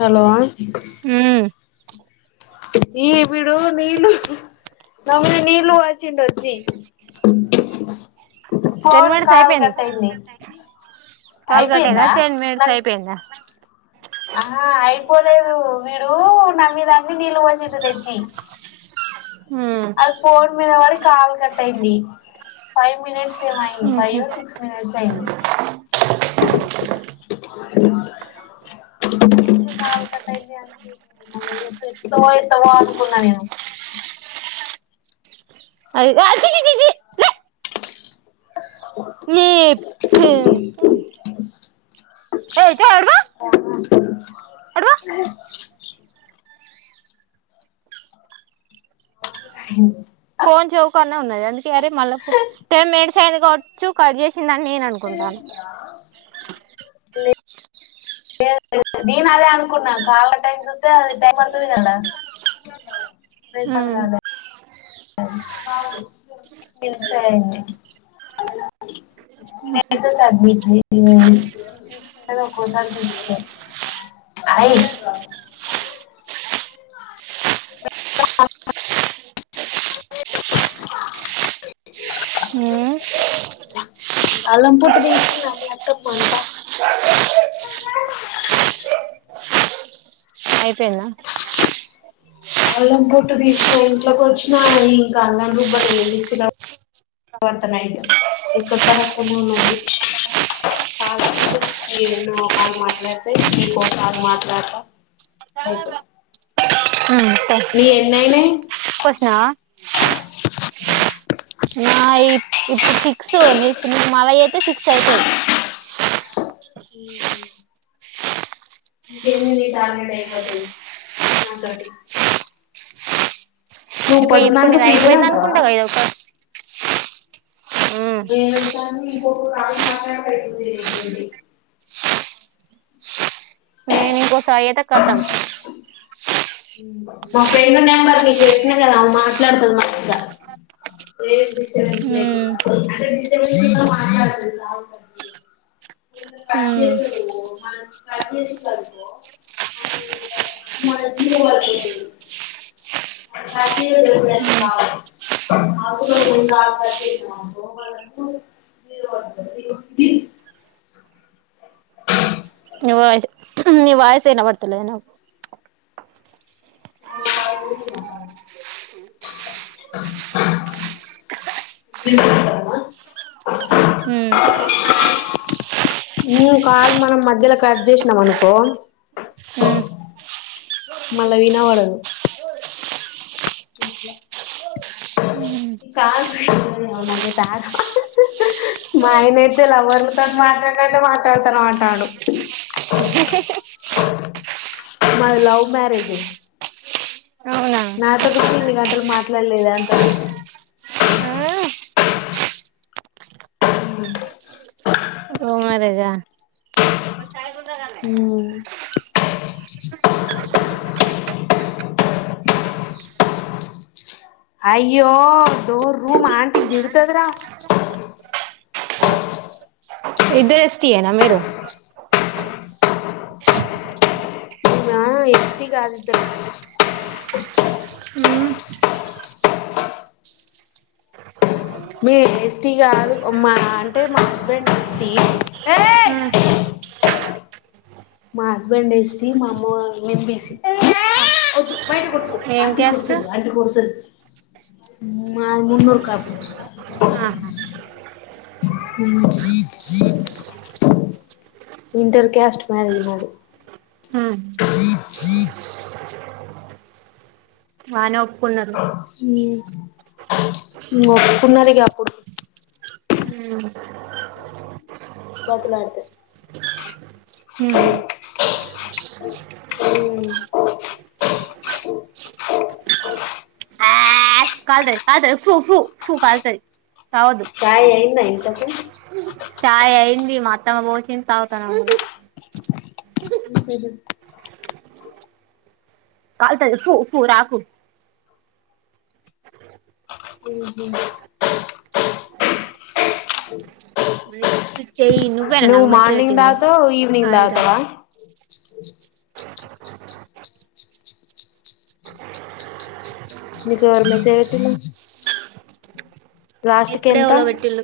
Hello హ్మ్ ఈ విడు నీలు నమ నీలు వచ్చింట వచ్చి టెన్ ఫోన్ మినిట్స్ కాల్ ఐపాయ్ కట్ అయింది కాల్గట్టందా అయిపోయిందా టెన్ మినిట్స్ నాకు అయిపోయిందా ఆహా అయిపోలేదు వీడు నమ్మి నమ్మి నీళ్ళు పోసింది తెచ్చి హ్మ్ అల్ఫోట్ మీద వాడి కాల్ కట్ అయింది ఫైవ్ మినిట్స్ ఏమ ఊహూ ఫైవ్ సిక్స్ మనిట్స్ సైన్ కాలు కట్ట అయిందినికి మ ఎత్తవో ఎత్తవో అనుకున్నా నేను అ [inaudible] అటు పో స అ ఫోన్ చౌ కన్నా ఉన్నాది అరే మ టెన్ మి చ్చూ కజ చిందని నేను అనుకుంటాను లే నేను అదే అనుకున్నా కాళ్ళ టైం చూస్తే అది టై పడుతుంది కదా హ్మ్ [unintelligible] సి మినిట్డిసుకు ఒక్కోసారి తీసుకో అయి హ్మ్ అలంపుూట దసి అత్తమ అంతా అయిపోయింద అల్లం పొట్టు తీసినా ఇంట్లోకి వచ్చినా ఇంకా అల్లాం రుబ్బలేద మిక్సిలో పడతన, ఎక్కడ పడకునే ఉన్నది కాన్నో ఒక కాళ మాట్లాడితే నీకు ఒక కాళ మాట్లాడతా అయితే హ్మ్ పో నీ ఎన్నయిన పోసినావా నా ఇప్పుడు ఫిక్స్డిప్పుడు మళవి అయితే ఫిక్స్ అవుతుాంది [inaudible] నువ్వు ఇప్పు ఇప్పుడు పొద్దునాక నేన్ ఫ్రీగానే అయిపోయింద ఉంటావా అనుకుంటా క ఇదక [inaudible] అడి నేను ఇంకో సాయత కతాం ఉమ్ మా ఫ్రెండ్ నెంబర్ నీకు పెట్టినా కదా మాట్లాడుతుది మంచిగా ఏ సెన్స్ హ్మ్ లేకుండా అదే డిస్టర్బ్ చేస్తే కొందరు పని హ్మ్ చేస్తారు మనం కట్ చేసడు మన మన జీడిపోతుంది కట్ ఎప్పుడై కా ఆకుట్సంది [unintelligible] నివ వయ నివ వయసు ఏన పడుతులేద నావకు మి వాయిస్ వినిపియలేదు నాకు వినిపిస్థుంధా ఉమ్ బ్రో కాలు మనం మధ్యలో కట్ చేసినాం అనుకో ఉమ్ మళ్ళా వినబడదు అట్లా కాల్సి అమనగే తగా మా ఆయన అయితే లవ్వర్లతో మాట్లాడినట్టే మాట్లాడుతారు మాంటడు మాది లవ్ మ్యారేజ్ అవునా నాతో ఎన్ని గంటలు మాట్లాడలేద అంటా లవ్ మ్యారేజా ఉమ్ అయ్యో దోర రూమ్ ఆంటకి దిడతదరా ఇద్దరు ఎస్టీ నా మీ మీరు ఆ ఎస్టి కాదు ఇద్దరు ఉమ్ మీ ఎస్టీ కాదు మా అంటే మా హస్బెండ్ ఎస్టీ ఏ మా హస్బెండ్ వేస్టి మా అమ్మ మం బేసిద్దు బయట కొట్కు ఏం ఆంటీ క్యాస్ట్ కుర్చంది ఆంటీ కుర్తుంది ఉమ్ మధి మునుర్కాపు ఆహా ఇంటర్ కస్ మరేజ్ మాది ఉమ్ ఈ జ బాను ఉమ్ ఉమ్ మారి పున్నాదిగాప్పుడు ఉమ్ పతుల అతే ఉహు కాల్ తయి కా తయి ఫూ ఫూ ఫూ కాల్ తయి కాయ ఏయిన్నా కే చాయ్ అయింది మ అత్తమ్మ పోసింది తాగుతాన [unintelligible] కాల్ [unintelligible] రాకు ఉహు లిఫ్ట్ చెయ్యి నువ్వేనా నువ్ నాకు మెసేజ్ మార్నింగ్ పెట్టింది తగుతవా ఈవనింగ్ హాయ్ రా తగుతవా ఓ నికు ఎవరు మెస్సాజ పెటిన్రు ఎప్పుడ ఎల వెట్లు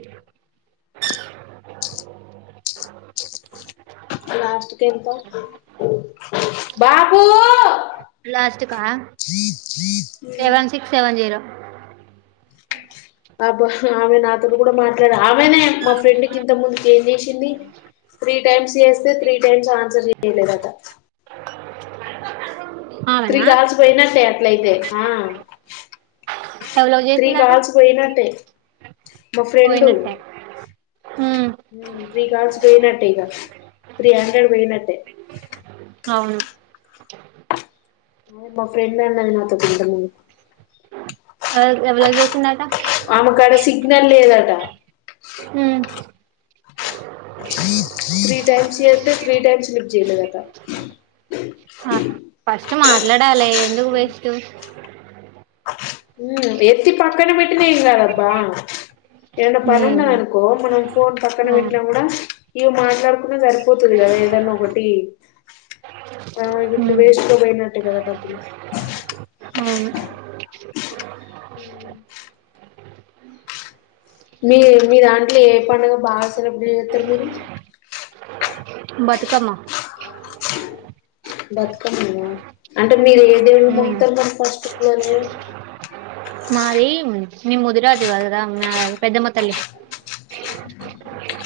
లాస్ట్కంత [unintelligible] బాబూ లాస్ట్కా సెవెన్ సిక్స్ సెవెన్ జీరో ఆబా ఆమె నాతోడు కూడా మాట్లాడ ఆమెనే మా ఫ్రెండ్కి ఇంత ముందుకి ఏం చేసింది త్రీ టైమ్స్ చేస్తే త్రీ టైమ్స్ ఆన్సర్ చేయలేదట త్రీ ఆమెనా కాల్సిపోయినట్టే అట్లయితే ఆ ఎవలోకి త్రీ చేసిందట కాల్స్ పోయినట్టే మా ఫ్రెండ్ పోయినట్టే ఉమ్ త్రీ కాల్స్ పోయినట్ట ఇగ త్రీ హండ్రెడ్ పోయినట్టే అవును మా ఫ్రెండ్ అన్నాడు మాతో [unintelligible] అ అలాగే ఆమెకాడ సిగ్నల్ లేదాట హు త్రీ టైమ్స్ చేస్థే త్రీ టైమ్స్ లిఫ్ట్ చేయలేదట ఆ ఫస్ట్ మాట్లాడాలి ఎందుకు వేస్టు ఉ ఎత్తి పక్కనా పెట్టినా ఏం కదూ అబ్బా ఏడ పని ఉమ్ ఉన్నదనుకో అనుకో మనం ఫోన్ పక్కన ఆ పెట్టినా కూడా ఇవి మాట్లాడుకున్నా సరిపోతుంది కదా ఏదన్నా ఒకటి అ ఇప్పుడు ఉమ్ వేస్కో పోయిన కదా డబ్బులు అవును హు మీ మీ దాంట్లో ఏ పండగ బాగా సెలబ్రేట్ చేస్తారు మీరు బతుకమ్మ బతుకమ్మేనా అంటే మీరు ఏ దేవుణ్ణి ఉమ్ మొక్కుతరు ఫస్టు ఇంగ మేము మాది మేం ముదిరాజు కదరా పెద్దమ్మ తల్లి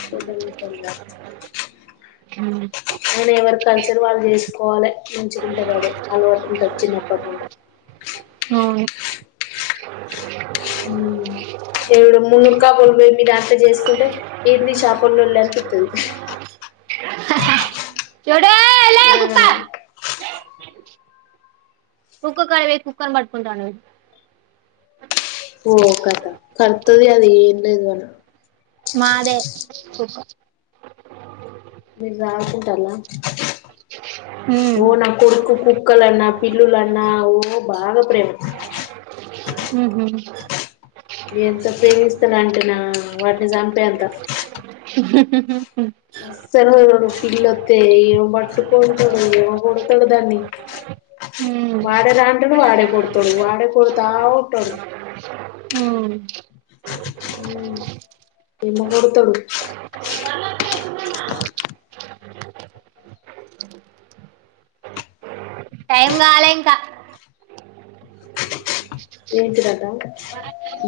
పెద్దమ్మ తల్లి ఆ ఉమ్ అయిన ఎవరి కంచాలు వాళ్ళు చేసుకోవాలె మంచిుకుంటది అదే అలవాటు ఉంటంది చిన్నప్పటి నుండి అవును ఏవిడు మున్నూరు కాపులు పోయి మీరు అంత చేసుకుంటే ఏంది చేపల్లో లేకుతుంది చూడే లే ఆ కుక్క ఉప్పు కారం వేసి కుక్కని పట్టుకుంట అన్నది ఓ కథ కర్తది అది ఏం లేదు మన్నా మాదే కుక్క మీరు రాల్ తింటాం లా ఓ ఉమ్ నా కొడుకు కు కుక్కలన్నా, పిల్లులన్నా ఓ బాగా ప్రేమ ఉహు ఎంత ప్రేమిస్తనంటేనా వాటిని చంపే అంత ఉహు అస్సలు వదలడు పిల్లొస్తే ఏమో పట్టుకుంటడు ఏమో కొడతాడు దాన్ని వాడే రా అంటాడు వాడే కొడతాడు వాడే కొడతా ఉంటాడు. హు హు ఏమో కొడుతాడు టైం కాలే ఇంకా ఏంటీదట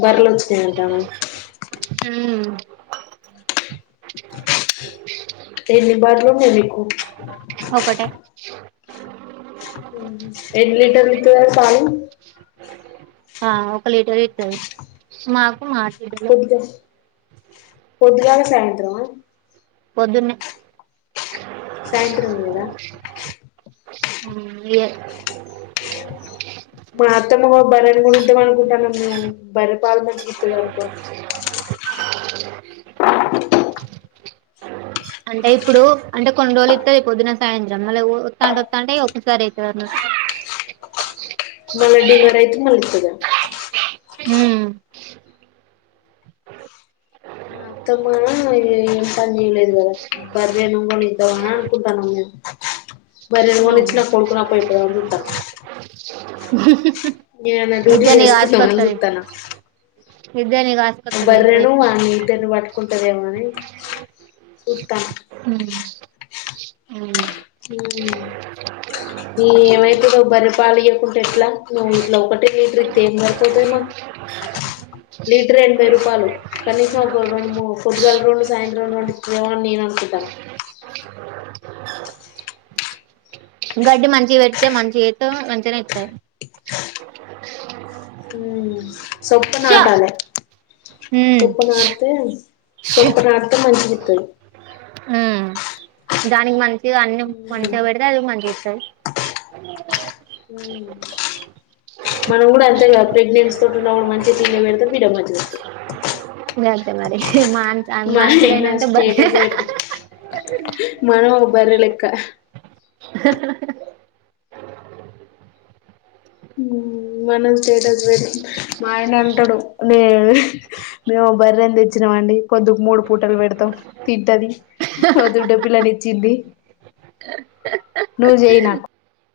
బార్లు వచ్చినాయట ఆమే ఎన్ని బర్లు ఉన్నయ్ మీకు ఒకటే ఎన్ని లీటర్లు ఇత్తది అది పాలు ఆ ఒక లీటర్ ఇత్తది మాకు మా ఆడబిడ్డలు కొంచెం పొద్దుగాల సాయంత్రం మా పొద్దున్నే సాయంత్రం ఇయ్యదా ఉమ్ ఇయ్యాదు మా అత్తమ్మ ఒక బర్రెను కొనిద్దాం అనుకుంటానం మేము బర్రె పాలు మంచిగ ఇస్తది అనుకోని అంటే ఇప్పుడూ అంటే కొన్ని రోజులు ఇస్తది పొద్దున సాయంత్రం మళ్ళ వస్తంటే వస్తంటే ఇగ ఒకసారి ఇస్తది అన్నట్టు మళ్ళ డెలివరీ అయితే మళ్ళ ఇస్తది ఉమ్ మా అత్తమ్మ ఏం పని చేయలేదు కదా బర్రెను కొనిద్దాం అని అనుకుంటానం మేం బర్రెను కొనిచ్చిన కొడుకుని అప్పచెప్పుదాం అనుకు నేనన్న డ్యూటీ ఇద్దరిని చేసుకుందాం అని కాసుకొత్తది చూస్తాన్న ఇద్దరిని కాసుకొత్తది బర్రెను ఎంతసేపు అని పెన్ను పట్ కుంటదేమో అని ఉమ్ ఉమ్ ఉమ్ ఏమైతుందో బర్రె పాలు ఇవ్వకుంటే ఎట్లా నువ్వు ఇట్లా ఒకటే లీటర్ ఇత్తే ఏమ లేకపోతాయ లీటర్ ఎనభై రూపాయలు కనీసం ఒక రెండు మూ పొద్దుగల్లా రెండు సాయంత్రం రెండు ఇయ్యామంటే నేను అనుకుంటాను గడ్డి మంచిగ పెడితే మంచి ఇత్త మంచిగానే ఇస్తాయి ఉమ్ సొప్ప నాటాలే సొప్ప నాటితే సొప్ప నాటితే మంచి దానికి మంచి అన్ని మంచిగా పెడితే అది మంచిగా ఇత్తది మ్మ్ మనం కూడా అంతేగా ప్రెగ్నెన్సీ తోటి ఉన్న కూడా మంచిగా తిడి పెడితే బిడ్డ మంచిగొస్తది వెళ్తే మరి మాన్స్ మా ఆయన అన్మాన్సులునంత స్టేటస్ పెట్టి మనం ఓ బర్రెలెక్క మనం స్టేటస్ పెట్టి మా ఆయన అంటాడు నే మేము బర్రని తెచ్చినామండి పొద్దుగా మూడు పూటలు పెడతాం తింటది దుడ్డ పిల్లని ఇచ్చింది నువ్వు చెయి నాకు